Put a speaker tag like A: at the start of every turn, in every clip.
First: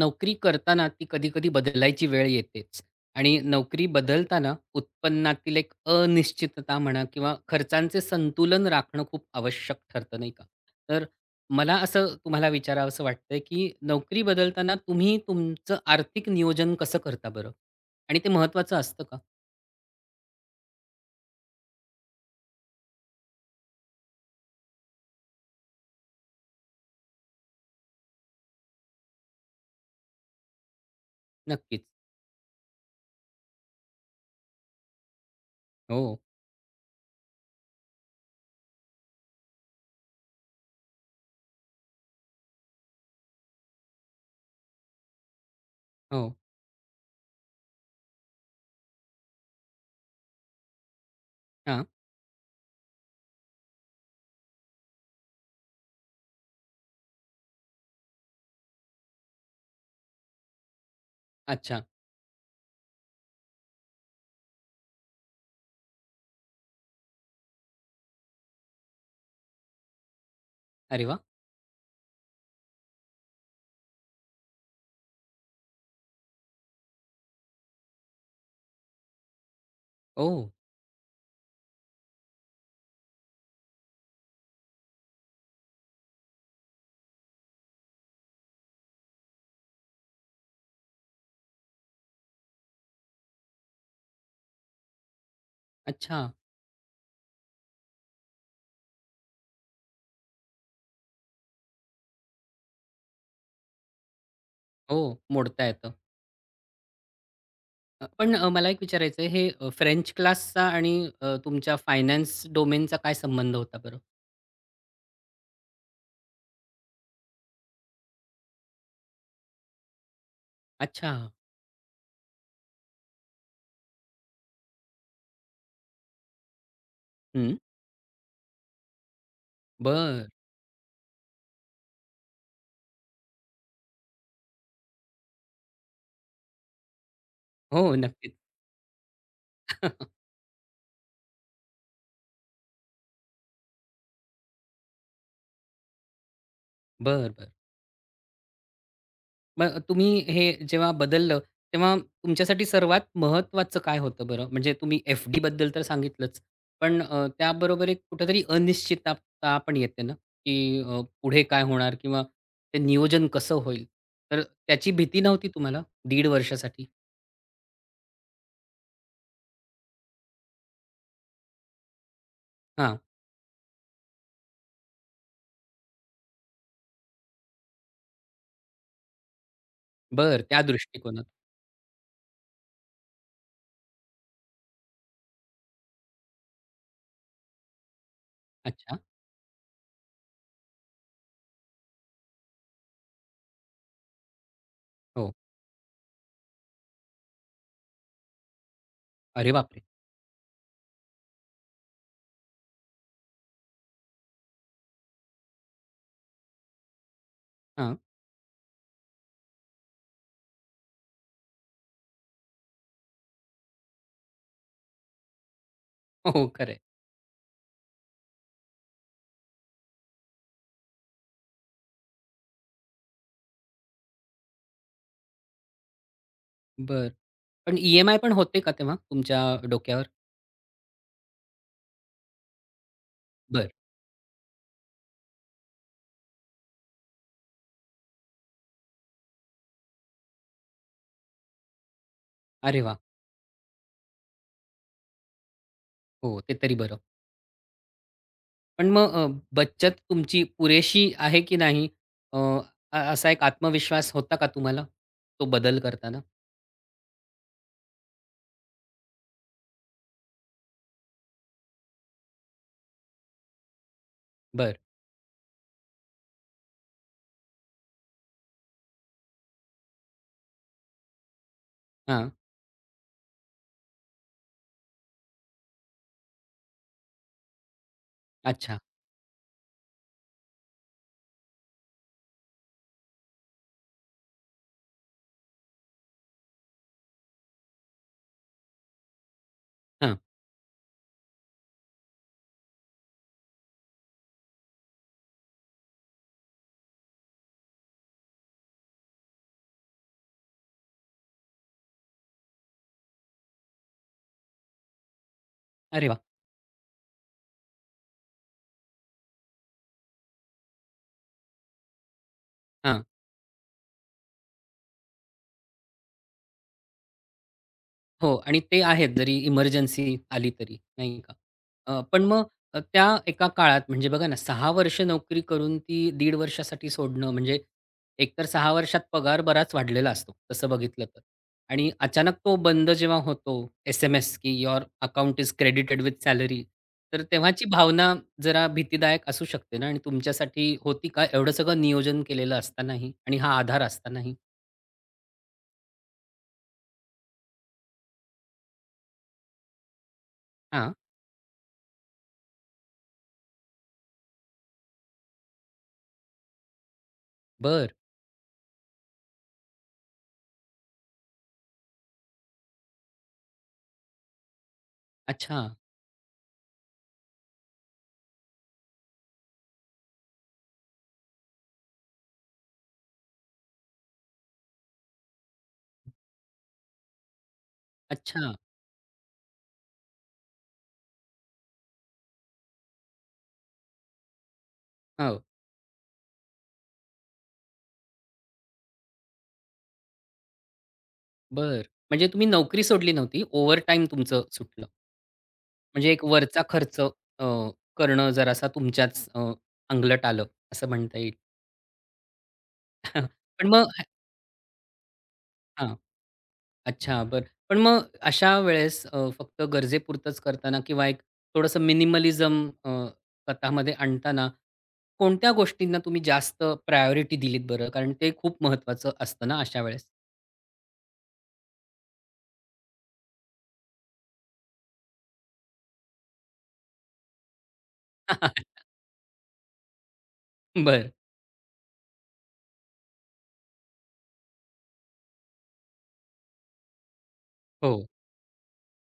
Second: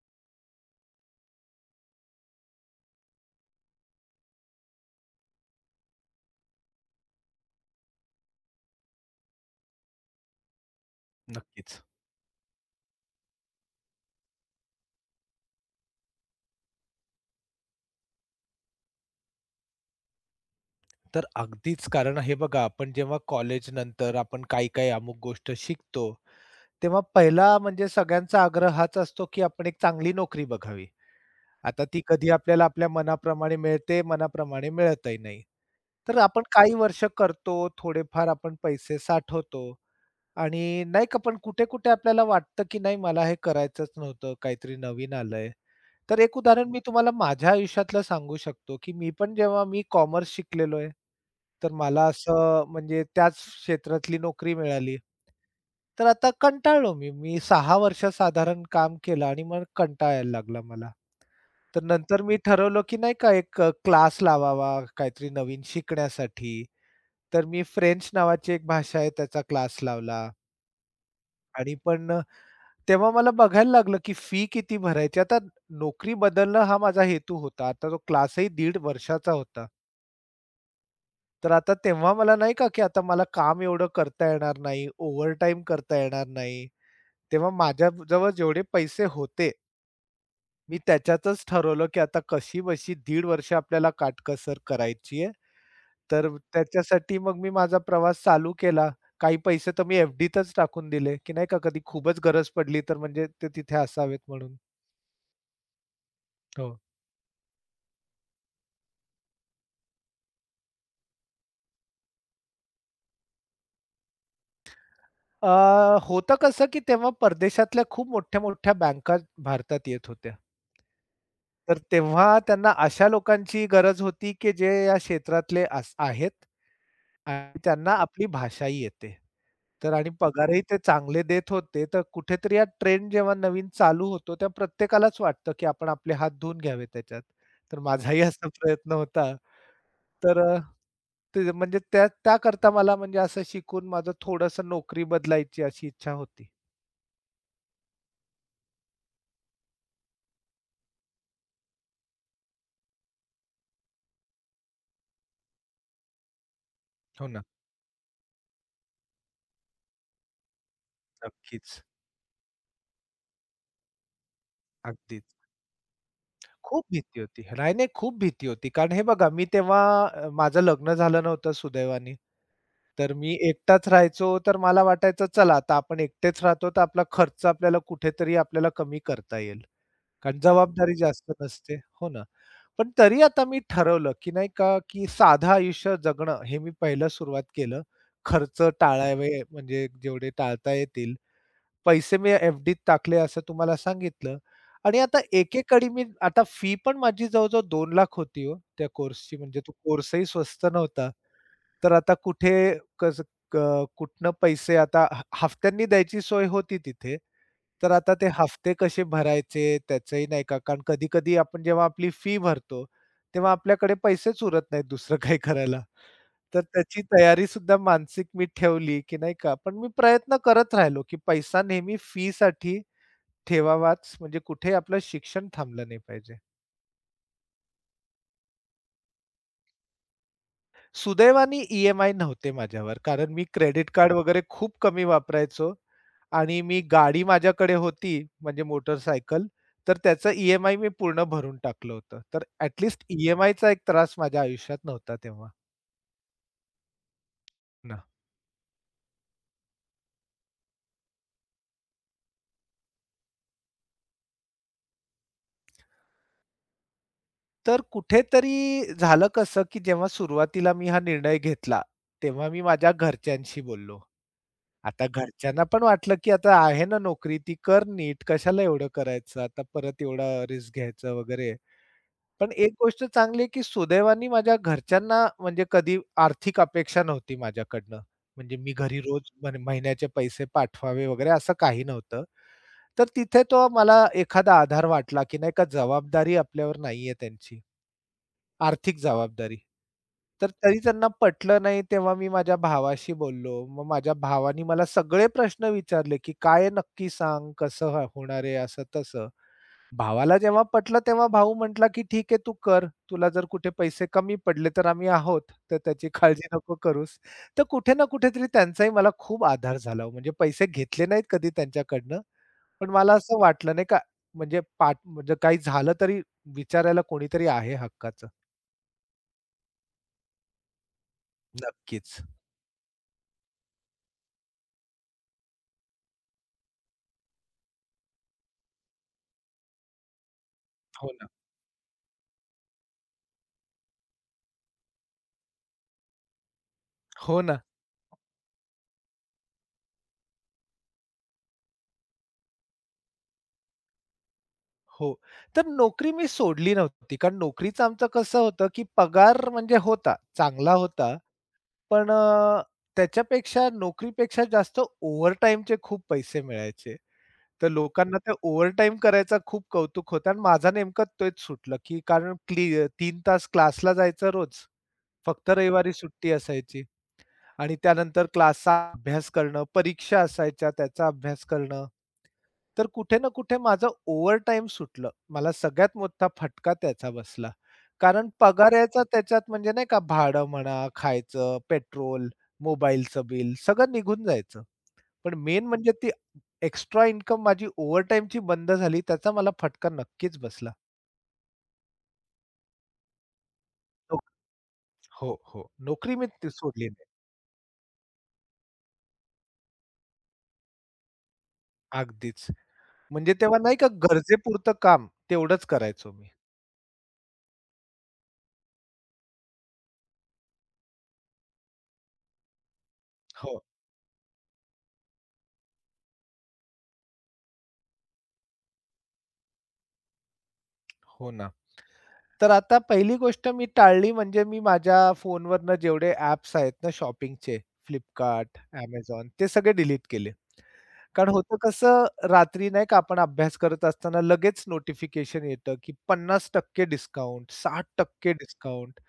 A: नोकरी करताना ती कधी-कधी बदलायची वेळ येतेच आणि नोकरी बदलताना उत्पन्नातील एक अनिश्चितता म्हणा किंवा खर्चांचे संतुलन राखणं खूप आवश्यक ठरतं, नाही का? तर मला
B: नक्कीच.
A: असं तुम्हाला विचारावसं वाटतंय, की नोकरी बदलताना तुम्ही तुमचं आर्थिक नियोजन कसं करता बरं? आणि ते महत्त्वाचं असतं का?
B: तर अगदीच कारण हे बघा आपण जेव्हा कॉलेज नंतर आपण काही-काही अमुक गोष्ट शिकतो, तेव्हा पहिला म्हणजे सगळ्यांचा आग्रह हाच असतो, की आपण एक चांगली नोकरी बघावी. आता
A: नक्कीच.
B: ती कधी आपल्याला आपल्या मनाप्रमाणे मिळते, मनाप्रमाणे मिळतही नाही. तर
A: हो,
B: आपण काही वर्ष करतो, थोडेफार आपण पैसे साठवतो. आणि नाही का पण कुठे-कुठे आपल्याला वाटतं, की नाही मला हे करायचंच नव्हतं, काहीतरी नवीन आलंय. तर
A: हो.
B: एक उदाहरण मी तुम्हाला माझ्या आयुष्यातलं सांगू शकतो, की मी पण जेव्हा मी कॉमर्स शिकलेलो आहे, तर
A: हां.
B: मला असं म्हणजे त्याच क्षेत्रातली नोकरी मिळाली. तर आता कंटाळलो मी. मी 6 वर्ष साधारण काम केलं आणि मग कंटाळा यायला लागला मला.
A: अच्छा.
B: तर नंतर मी ठरवलं, की नाही का एक क्लास लावावा काहीतरी नवीन शिकण्यासाठी. तर मी फ्रेंच नावाची एक भाषा आहे त्याचा क्लास लावला.
A: अरे वाह!
B: आणि पण तेव्हा मला बघायला लागलं, की फी किती भरायची. आता नोकरी बदलणं हा माझा हेतू होता. आता तो क्लासही दीड वर्षाचा होता.
A: ओह!
B: तर आता तेव्हा मला नाही का, की आता मला काम एवढं करता येणार नाही, ओव्हरटाईम करता येणार नाही. तेव्हा माझ्या जवळ जेवढे पैसे होते, मी त्याच्यातच ठरवलं, की आता कशीबशी दीड वर्ष आपल्याला काटकसर करायची आहे.
A: अच्छा.
B: तर त्याच्यासाठी मग मी माझा प्रवास चालू केला. काही पैसे तर मी एफ टाकून दिले, की नाही का, कधी खूपच गरज पडली तर म्हणजे ते तिथे असावेत म्हणून.
A: हो, मोडता येतं.
B: हो.
A: पण मला एक विचारायचं आहे, हे फ्रेंच क्लासचा आणि तुमच्या फायनान्स डोमेनचा काय संबंध होता बरं?
B: अ, होतं कसं, की तेव्हा परदेशातल्या खूप मोठ्या-मोठ्या बँका भारतात येत होत्या.
A: अच्छा.
B: तर तेव्हा त्यांना अशा लोकांची गरज होती, की जे या क्षेत्रातले अस आहेत
A: हं.
B: आणि त्यांना आपली भाषाही येते. तर आणि
A: बरं.
B: पगारही ते चांगले देत होते. तर कुठेतरी हा ट्रेंड जेव्हा नवीन चालू होतो, तेव्हा प्रत्येकालाच वाटतं, की आपण आपले हात धुवून घ्यावे त्याच्यात. तर
A: हो,
B: माझाही
A: नक्कीच.
B: असा प्रयत्न होता. तर ते म्हणजे त्या त्याकरता मला म्हणजे असं शिकून माझं थोडंसं नोकरी बदलायची अशी इच्छा होती.
A: बरं, बरं. मग तुम्ही हे जेव्हा बदललं, तेव्हा तुमच्यासाठी सर्वात महत्त्वाचं काय होतं बरं? म्हणजे तुम्ही एफ-डी बद्दल तर सांगितलंच, पण
B: हो ना.
A: त्याबरोबर एक कुठेतरी अनिश्चितता पण येते ना, की पुढे काय
B: नक्कीच.
A: होणार किंवा ते नियोजन कसं होईल? तर त्याची भीती
B: अगदीच.
A: नव्हती तुम्हाला? दीड
B: खूप
A: वर्षासाठी?
B: भीती होती. नाही, नाही खूप भीती होती. कारण हे बघा मी तेव्हा माझं लग्न झालं नव्हतं सुदैवाने.
A: हां.
B: तर मी एकटाच राहायचो तर मला वाटायचं चला आता आपण एकटेच राहतो तर आपला खर्च आपल्याला कुठेतरी कमी करता येईल. कारण
A: बरं, त्या
B: जबाबदारी
A: दृष्टिकोनात.
B: जास्त नसते. हो ना. पण तरी आता मी ठरवलं, की नाही का, की साधं आयुष्य जगणं हे मी पहिलं सुरुवात केलं. खर्च
A: अच्छा.
B: टाळावे म्हणजे जेवढे टाळता येतील. पैसे मी एफ-डीत टाकले असं तुम्हाला सांगितलं आणि आता
A: हो.
B: एकेकाळी मी आता फी पण माझी जवळ-जवळ 2 लाख होती हो, त्या कोर्सची
A: अरे
B: म्हणजे तो
A: बापरे!
B: कोर्सही स्वस्त नव्हता. तर आता कुठे कसं कुठनं पैसे आता हफ्त्यांनी द्यायची सोय होती तिथे. तर
A: हां.
B: आता ते हफ्ते कसे भरायचे त्याचंही नाही का, कारण कधी-कधी आपण जेव्हा आपली फी भरतो, तेव्हा आपल्याकडे पैसेच उरत नाहीत दुसरं काही करायला.
A: हो, हो.
B: तर
A: खरं आहे.
B: त्याची तयारीसुद्धा मानसिक मी ठेवली, की नाही का. पण मी प्रयत्न करत राहिलो, की पैसा नेहमी फीसाठी ठेवावाच, म्हणजे कुठे आपलं शिक्षण थांबलं नाही पाहिजे.
A: बरं. पण ई-एम-आय पण होते का तेव्हा तुमच्या डोक्यावर?
B: सुदैवाने ई-एम-आय नव्हते माझ्यावर, कारण मी
A: बरं.
B: क्रेडिट कार्ड वगैरे खूप कमी वापरायचो. आणि मी गाडी माझ्याकडे होती, म्हणजे मोटरसायकल, तर त्याचं मी पूर्ण भरून टाकलं होतं. तर
A: अरे
B: ॲट
A: वाह!
B: लिस्ट एक त्रास माझ्या आयुष्यात नव्हता तेव्हा
A: हो, ते तरी बरं.
B: ना.
A: पण मग बचत तुमची पुरेशी आहे की नाही? अ, असा एक आत्मविश्वास होता का तुम्हाला, तो बदल करताना?
B: तर कुठेतरी झालं कसं, की जेव्हा सुरुवातीला मी हा निर्णय घेतला, तेव्हा मी माझ्या घरच्यांशी बोललो.
A: बरं.
B: आता घरच्यांना पण वाटलं, की आता आहे ना नोकरी, ती कर नीट, कशाला एवढं करायचं, आता परत एवढा रिस्क घ्यायचं वगैरे.
A: हां.
B: पण एक गोष्ट चांगली आहे, की सुदैवाने माझ्या घरच्यांना म्हणजे कधी आर्थिक अपेक्षा नव्हती माझ्याकडनं. म्हणजे मी
A: अच्छा.
B: घरी रोज महिन्याचे पैसे पाठवावे वगैरे असं काही नव्हतं. तर तिथे तो मला एखादा आधार वाटला, की नाही का जबाबदारी आपल्यावर नाहीये त्यांची, आर्थिक जबाबदारी.
A: हां.
B: तर तरी त्यांना पटलं नाही तेव्हा मी माझ्या भावाशी बोललो. मग माझ्या भावाने मला सगळे प्रश्न विचारले, की "काय आहे नक्की सांग? कसं होणार आहे?" असं-तसं. भावाला जेव्हा पटलं तेव्हा भाऊ म्हटला, की "ठीक आहे तू कर. तुला जर कुठे पैसे कमी पडले तर आम्ही आहोत, तर
A: अरे
B: त्याची
A: वाह!
B: काळजी नको करूस." तर कुठे ना कुठेतरी त्यांचाही मला खूप आधार झाला हो. म्हणजे पैसे घेतले नाहीत कधी त्यांच्याकडनं, पण
A: हां.
B: मला असं वाटलं नाही का म्हणजे म्हणजे काही झालं तरी विचारायला कोणीतरी आहे हक्काचं.
A: हो आणि ते आहेत जरी इमर्जन्सी आली तरी, नाही का?
B: नक्कीच.
A: पण मग त्या एका काळात म्हणजे बघा ना 6 वर्ष नोकरी करून ती दीड वर्षासाठी सोडणं म्हणजे एकतर 6 वर्षात पगार बराच वाढलेला असतो तसं बघितलं
B: हो
A: तर.
B: ना.
A: आणि अचानक तो बंद जेव्हा होतो एस-एम-एस की your account is credited with salary तर
B: हो ना.
A: तेव्हाची भावना जरा भीतीदायक असू शकते ना आणि तुमच्यासाठी होती का? एवढं सगळं नियोजन केलेलं असतानाही आणि हा आधार असतानाही?
B: हो. तर नोकरी मी सोडली नव्हती. कारण नोकरीचं आमचं कसं होतं, की पगार म्हणजे होता, चांगला
A: हां.
B: होता. पण त्याच्यापेक्षा नोकरीपेक्षा जास्त ओव्हरटाईमचे खूप पैसे मिळायचे. तर
A: बरं.
B: लोकांना ते ओव्हरटाईम करायचा खूप कौतुक होतं आणि माझा नेमकं तेच सुटलं, की कारण 3 तास क्लासला जायचं रोज. फक्त
A: अच्छा.
B: रविवारी सुट्टी असायची आणि त्यानंतर क्लासचा अभ्यास करणं, परीक्षा असायच्या त्याचा अभ्यास करणं. तर कुठे ना कुठे माझं ओव्हरटाईम सुटलं. मला सगळ्यात मोठा फटका त्याचा बसला. कारण
A: अच्छा.
B: पगार यायचा त्याच्यात म्हणजे नाही का भाडं म्हणा, खायचं, पेट्रोल, मोबाईलचं बिल सगळं निघून जायचं. पण
A: हो.
B: मेन म्हणजे ती एक्स्ट्रा इन्कम माझी ओव्हरटाईमची बंद झाली त्याचा मला फटका नक्कीच बसला.
A: बरं. म्हणजे तुम्ही नोकरी सोडली नव्हती. ओव्हरटाईम तुमचं
B: नोक-
A: सुटलं.
B: हो, हो.
A: म्हणजे
B: नोकरी
A: एक
B: मी ती
A: वरचा
B: सोडली
A: खर्च
B: नाही.
A: करणं जरासा तुमच्याच अंगलट आलं, असं म्हणता येईल.
B: अगदीच. म्हणजे तेव्हा
A: पण
B: नाही का
A: मग
B: गरजेपुरतं काम तेवढंच
A: हां.
B: करायचो मी.
A: अच्छा, बरं. पण मग अशा वेळेस फक्त गरजेपुरतंच करताना किंवा एक थोडंसं मिनिमलिझम
B: हो,
A: स्वतःमध्ये आणताना, कोणत्या गोष्टींना तुम्ही जास्त प्रायोरिटी दिलीत बरं? कारण ते खूप महत्त्वाचं असतं ना अशा वेळेस.
B: हो ना. तर आता पहिली गोष्ट मी टाळली म्हणजे मी माझ्या फोनवरनं जेवढे ॲप्स आहेत ना शॉपिंगचे Flipkart, Amazon ते सगळे डिलीट केले.
A: बरं.
B: कारण होतं कसं रात्री नाही का आपण अभ्यास करत असताना लगेच नोटिफिकेशन येतं, की 50% डिस्काउंट,
A: हो.
B: 60% डिस्काउंट.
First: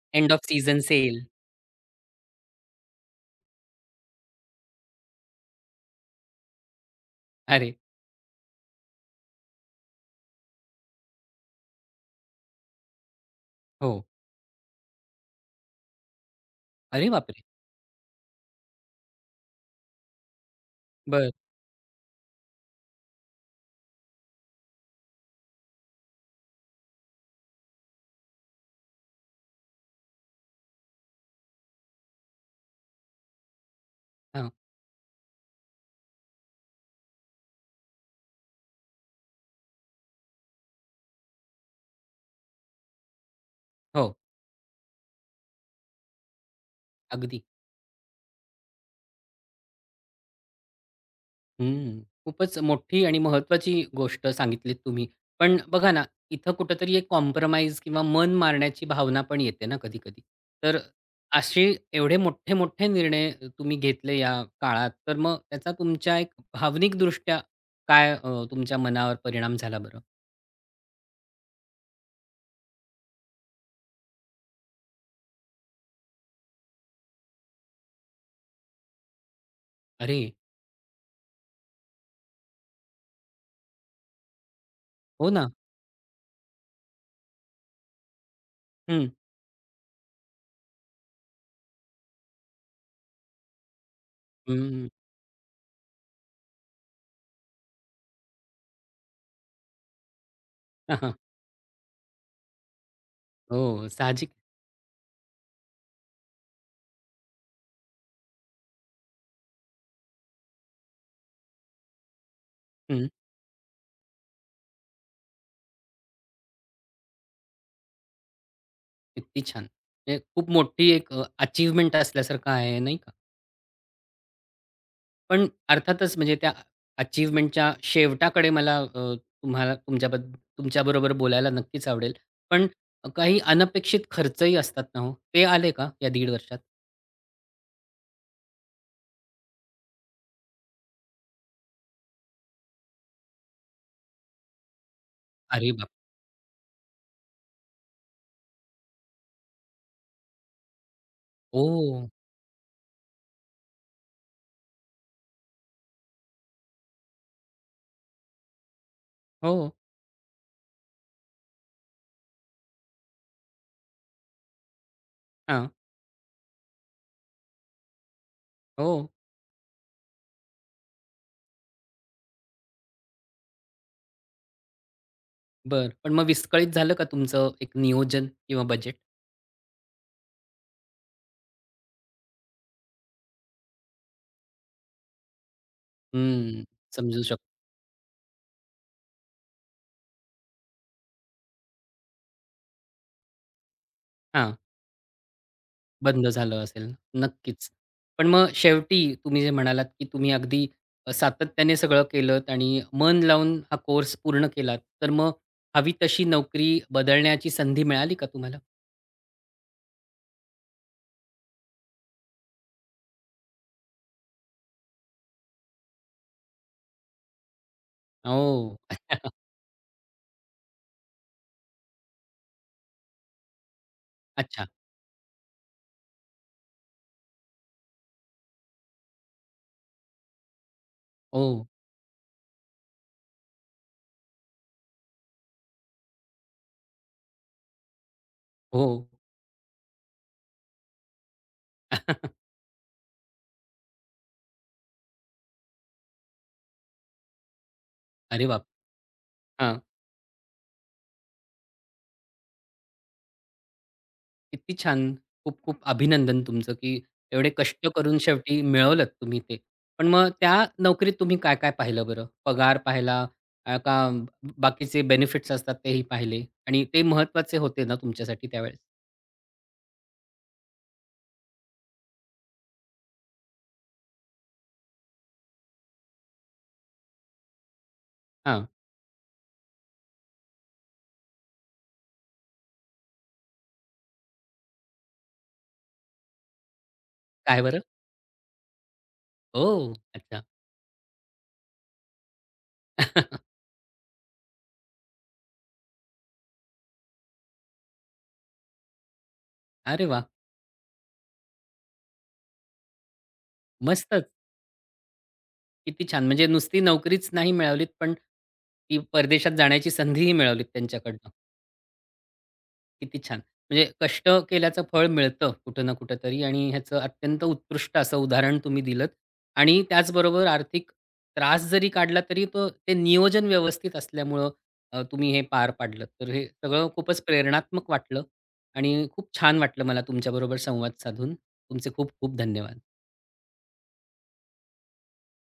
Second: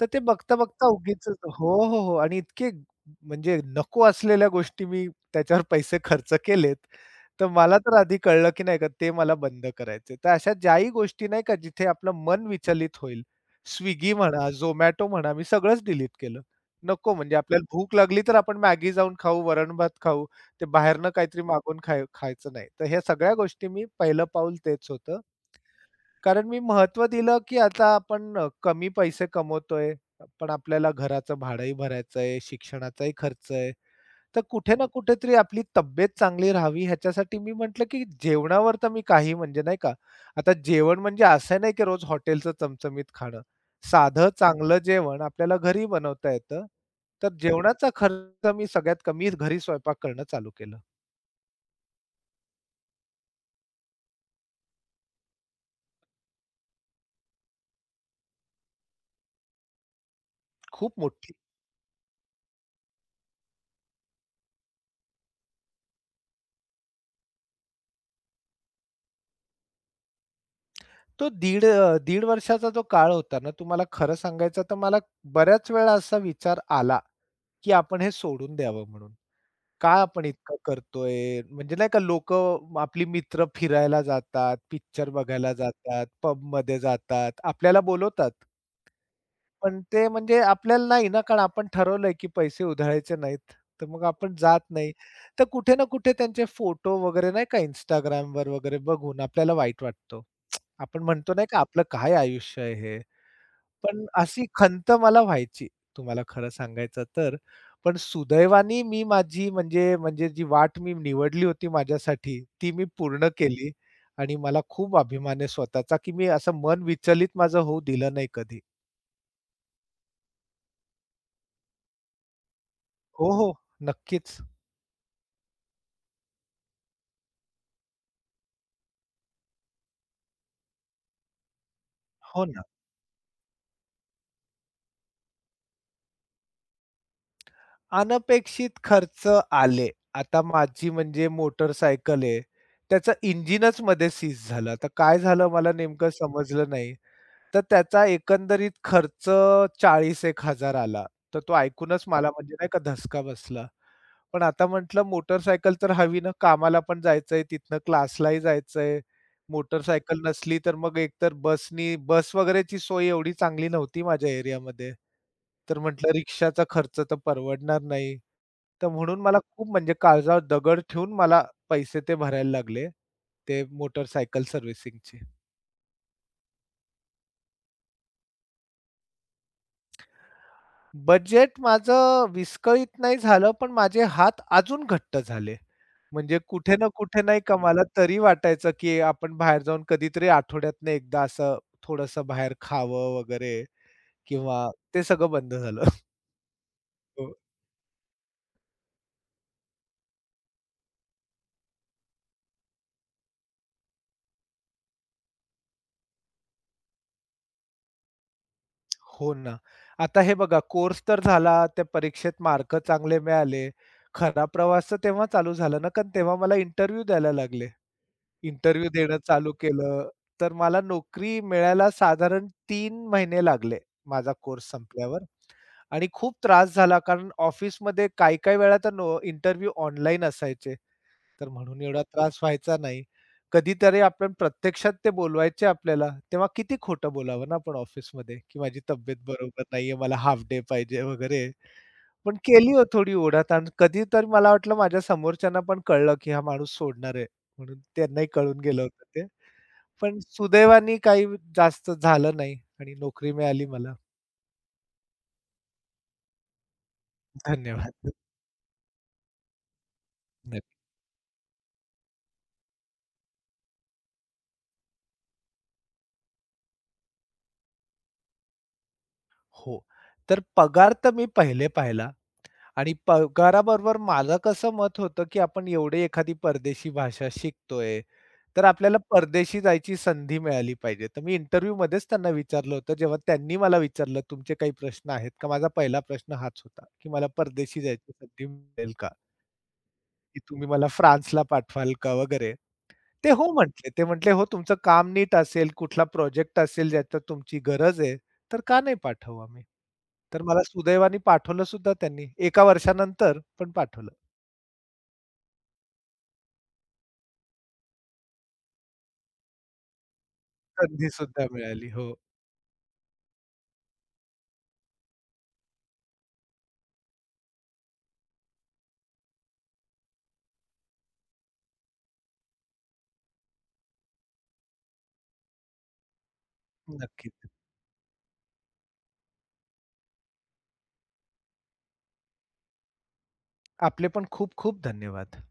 B: तर ते
A: एंड ऑफ सीझन
B: बघता-बघता
A: सेल.
B: उगीचच हो, हो, हो आणि इतके म्हणजे नको असलेल्या गोष्टी मी त्याच्यावर पैसे खर्च केलेत. तर
A: अरे!
B: मला तर आधी कळलं, की नाही का ते मला बंद करायचे. तर अशा ज्याही गोष्टी नाही का जिथे आपलं मन विचलित होईल.
A: हो.
B: स्विगी म्हणा, Zomato म्हणा मी सगळंच डिलीट केलं.
A: अरे
B: नको म्हणजे
A: बापरे!
B: आपल्याला भूक लागली तर आपण मॅगी जाऊन खाऊ, वरण-भात खाऊ. ते बाहेरनं
A: बरं.
B: काहीतरी मागून खायचं नाही. तर ह्या सगळ्या गोष्टी मी पहिलं पाऊल तेच होतं. कारण मी महत्व दिलं, की आता आपण कमी पैसे कमवतोय, पण आपल्याला घराचं भाडंही भरायचं आहे, शिक्षणाचाही खर्च आहे. तर
A: हां.
B: कुठे ना कुठेतरी आपली तब्येत चांगली राहावी ह्याच्यासाठी मी म्हटलं, की जेवणावर तर मी काही म्हणजे नाही का, आता जेवण म्हणजे असं नाही, की रोज हॉटेलचं चमचमीत खाणं.
A: हो.
B: साधं चांगलं जेवण आपल्याला घरी बनवता येतं. तर
A: अगदी.
B: जेवणाचा खर्च मी सगळ्यात कमी घरी स्वयंपाक करणं चालू केलं.
A: हं. खूपच मोठी आणि महत्वाची गोष्ट सांगितलीत तुम्ही. पण बघा ना, इथं कुठेतरी एक कॉम्प्रोमाईज किंवा मन मारण्याची भावना पण येते ना कधी-कधी. तर
B: खूप मोठी
A: असे एवढे मोठे-मोठे निर्णय तुम्ही घेतले या काळात, तर मग त्याचा तुमच्या एक भावनिकदृष्ट्या काय तुमच्या मनावर परिणाम झाला बरं?
B: तो दीड वर्षाचा जो काळ होता ना, तुम्हाला खरं सांगायचं तर मला बऱ्याच वेळा असा विचार आला, की आपण हे सोडून द्यावं म्हणून. का आपण
A: अरे!
B: इतकं करतोय? म्हणजे नाही का लोक आपली मित्र फिरायला जातात, पिक्चर
A: हो ना.
B: बघायला जातात, पबमध्ये जातात, आपल्याला बोलवतात.
A: हं,
B: पण ते म्हणजे आपल्याला नाही ना, कारण आपण ठरवलंय की पैसे उधळायचे नाहीत, तर मग आपण जात
A: हं.
B: नाही. तर कुठे ना कुठे त्यांचे फोटो वगैरे नाही का Instagramवर वगैरे बघून आपल्याला वाईट वाटतं. आपण
A: हां,
B: म्हणतो नाही का आपलं काय आयुष्य आहे हे?
A: हो,
B: पण
A: साहजिक.
B: अशी खंत मला व्हायची तुम्हाला खरं सांगायचं तर. पण सुदैवाने मी माझी म्हणजे म्हणजे जी वाट मी निवडली होती माझ्यासाठी ती मी
A: हं.
B: पूर्ण केली आणि मला खूप अभिमान आहे स्वतःचा, की मी असं मन विचलित माझं होऊ दिलं नाही कधी.
A: किती छान. म्हणजे खूप मोठी एक असल्यासारखं आहे, नाही
B: हो, हो. नक्कीच.
A: पण अर्थातच म्हणजे त्या अचीव्हमेंटच्या शेवटाकडे मला तुम्हाला तुमच्याबरोबर बोलायला नक्कीच आवडेल.
B: हो ना.
A: पण काही अनपेक्षित खर्चही असतात ना हो, ते आले का या दीड वर्षात?
B: अनपेक्षित खर्च आले. आता माझी म्हणजे मोटरसायकल आहे. त्याचं इंजिनच मध्ये सीज झालं. आता काय झालं मला
A: अरे बाप!
B: नेमकं समजलं नाही. तर त्याचा एकंदरीत खर्च 40,000-1,000 आला. तर तो ऐकूनच
A: ओ
B: मला म्हणजे नाही का धसका बसला. पण आता म्हटलं मोटारसायकल तर हवी ना, कामाला पण जायचंय, तिथनं क्लासलाही जायचंय.
A: हो.
B: मोटारसायकल नसली तर मग एकतर बस वगैरेची सोय एवढी चांगली नव्हती माझ्या एरियामध्ये.
A: हां.
B: तर म्हटलं रिक्षाचा खर्च तर परवडणार नाही. तर
A: हो.
B: म्हणून मला खूप म्हणजे काळजावर दगड ठेवून मला पैसे ते भरायला लागले, ते मोटारसायकल सर्व्हिसिंगचे.
A: बर पण मग विस्कळीत झालं का तुमचं एक नियोजन किंवा बजेट?
B: बजेट माझं विस्कळीत नाही झालं, पण माझे हात अजून घट्ट झाले. म्हणजे
A: हं.
B: कुठे ना कुठे
A: समजू
B: नाही
A: शकतो.
B: का मला तरी वाटायचं, की आपण बाहेर जाऊन कधीतरी आठवड्यातनं एकदा असं थोडंसं बाहेर खावं वगैरे किंवा ते सगळं बंद झालं.
A: बंद झालं असेल.
B: हो.
A: नक्कीच. पण मग शेवटी तुम्ही जे म्हणालात, की तुम्ही अगदी सातत्याने सगळं केलत आणि मन लावून हा कोर्स पूर्ण केलात. तर मग हवी तशी नोकरी बदलण्याची संधी मिळाली का तुम्हाला?
B: हो ना. आता हे बघा कोर्स तर झाला, त्या परीक्षेत मार्क चांगले मिळाले. खरा प्रवास तर तेव्हा चालू झाला ना, कारण तेव्हा मला इंटरव्ह्यू द्यायला लागले.
A: ओ
B: इंटरव्ह्यू देणं चालू केलं, तर मला नोकरी मिळायला साधारण 3 महिने लागले माझा
A: अच्छा.
B: कोर्स संपल्यावर आणि खूप त्रास झाला कारण ऑफिसमध्ये काही-काही वेळा तर नो इंटरव्ह्यू ऑनलाईन असायचे,
A: ओ
B: तर म्हणून एवढा त्रास व्हायचा नाही. कधीतरी आपण प्रत्यक्षात ते बोलवायचे आपल्याला, तेव्हा किती खोटं बोलावं ना आपण ऑफिसमध्ये, की माझी
A: हो.
B: तब्येत बरोबर नाहीये, मला हाल्फ डे पाहिजे वगैरे. पण केली हो थोडी ओढाताण. कधी तर मला वाटलं माझ्या समोरच्यांना पण कळलं, की हा माणूस सोडणार आहे म्हणून त्यांनाही
A: अरे
B: कळून
A: बाप!
B: गेलं होतं ते.
A: हां.
B: पण सुदैवाने काही जास्त झालं नाही आणि नोकरी मिळाली मला.
A: किती छान! खूप-खूप अभिनंदन तुमचं, की एवढे कष्ट
B: धन्यवाद.
A: करून शेवटी मिळवलत तुम्ही ते. पण मग त्या
B: नक्की.
A: नोकरीत तुम्ही काय-काय पाहिलं बरं? पगार पाहिला का बाकीचे बेनिफिट्स असतात तेही पाहिले? आणि ते महत्त्वाचे होते ना तुमच्यासाठी त्यावेळेस?
B: हो. तर पगार तर मी पहिले पाहिला. आणि पगाराबरोबर माझं कसं मत होतं, की आपण एवढी एखादी परदेशी भाषा शिकतोय, तर
A: हां.
B: आपल्याला परदेशी जायची संधी मिळाली पाहिजे. तर मी इंटरव्ह्यूमध्येच त्यांना विचारलं होतं, जेव्हा त्यांनी मला विचारलं, "तुमचे काही प्रश्न आहेत का?" माझा पहिला प्रश्न हाच होता, की "मला
A: काय
B: परदेशी
A: बरं?
B: जायची संधी मिळेल का?
A: ओह!
B: की
A: अच्छा.
B: तुम्ही मला फ्रान्सला पाठवाल का?" वगैरे. ते हो म्हटले. ते म्हटले, "हो, तुमचं काम नीट असेल, कुठला प्रोजेक्ट असेल ज्याच्यात तुमची गरज आहे, तर का नाही पाठवू आम्ही?"
A: अरे वाह!
B: तर मला सुदैवाने पाठवलं सुद्धा त्यांनी. एका वर्षानंतर पण पाठवलं.
A: मस्तच. किती छान. म्हणजे नुसती नोकरीच नाही मिळालीत, पण ती परदेशात जाण्याची संधीही मिळालीत
B: संधी
A: त्यांच्याकडनं.
B: सुद्धा मिळाली. हो,
A: किती छान! म्हणजे कष्ट केल्याचं फळ मिळतं कुठं ना कुठेतरी आणि ह्याचं अत्यंत उत्कृष्ट असं उदाहरण तुम्ही दिलंत आणि त्याचबरोबर आर्थिक त्रास जरी काढला तरी तो ते नियोजन व्यवस्थित असल्यामुळं तुम्ही हे पार पाडलं. तर हे सगळं खूपच
B: नक्कीच.
A: प्रेरणात्मक वाटलं आणि खूप छान वाटलं मला तुमच्याबरोबर संवाद साधून. तुमचे खूप खूप धन्यवाद.
B: आपले पण खूप खूप धन्यवाद.